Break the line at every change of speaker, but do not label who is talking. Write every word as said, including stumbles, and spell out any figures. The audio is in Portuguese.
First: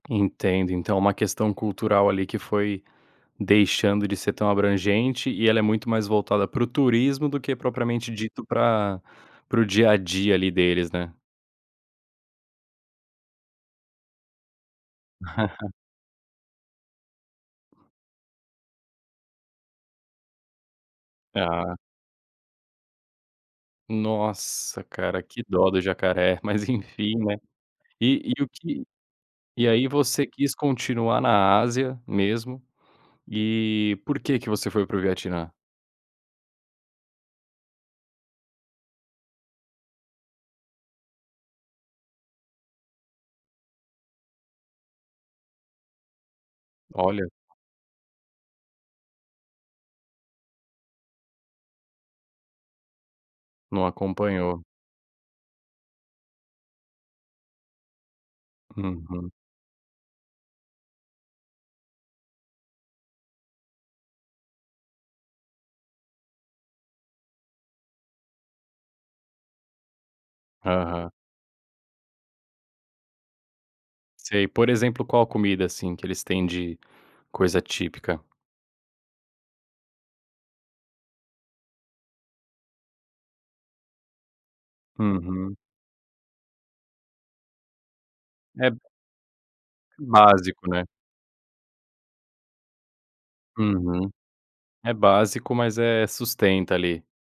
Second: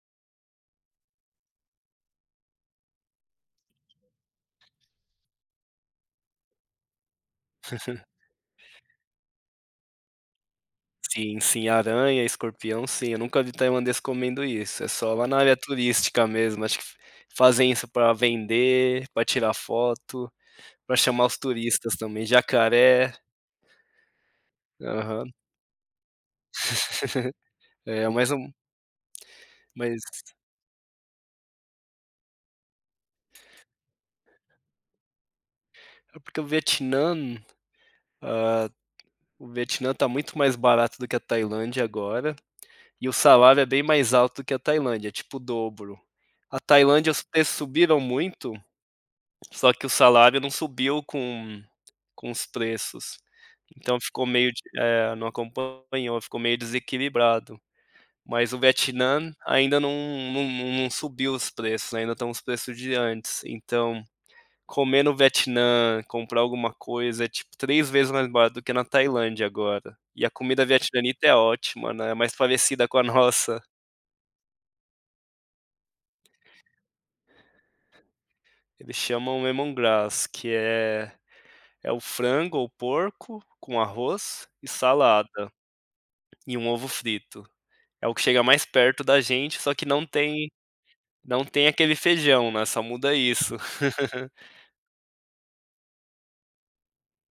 Entendo. Então é uma questão cultural ali que foi deixando de ser tão abrangente, e ela é muito mais voltada para o turismo do que propriamente dito para para o dia a dia ali deles, né.
Sim, sim. Aranha, escorpião, sim. Eu nunca vi Tailandês comendo isso. É só lá na área turística mesmo. Acho que f fazem isso pra vender, pra tirar foto, pra chamar os
Ah.
turistas também. Jacaré.
Nossa, cara.
Aham.
Que dó do jacaré. Mas, enfim, né.
É, mais
E e o
um
que E aí
Mas
você quis continuar na Ásia mesmo. E por que que você foi para o Vietnã?
É porque o Vietnã, ah, o Vietnã está muito mais barato do que a Tailândia agora. E o salário é bem mais alto que o da Tailândia. É tipo o dobro. A Tailândia, os
Olha.
preços subiram muito, só que o salário não subiu com com os preços.
Não
Então ficou meio de
acompanhou.
É, não acompanhou. Ficou meio desequilibrado. Mas o
Uhum.
Vietnã ainda não não não subiu os preços. Ainda estão os preços de antes. Então, comer no Vietnã, comprar alguma coisa é tipo três vezes mais barato do que na Tailândia agora. E a comida
Aham.
vietnamita é ótima, né. É mais parecida com a nossa.
Sei. Por exemplo, qual comida, assim, que eles têm de coisa típica?
Ele chamam Lemongrass que é é o frango ou porco com arroz e salada
Uhum.
e um ovo frito. É o que chega mais
É b
perto da gente, só que não tem
Básico, né.
não tem aquele feijão, né. Só muda isso.
Uhum. É básico, mas, eh, sustenta ali.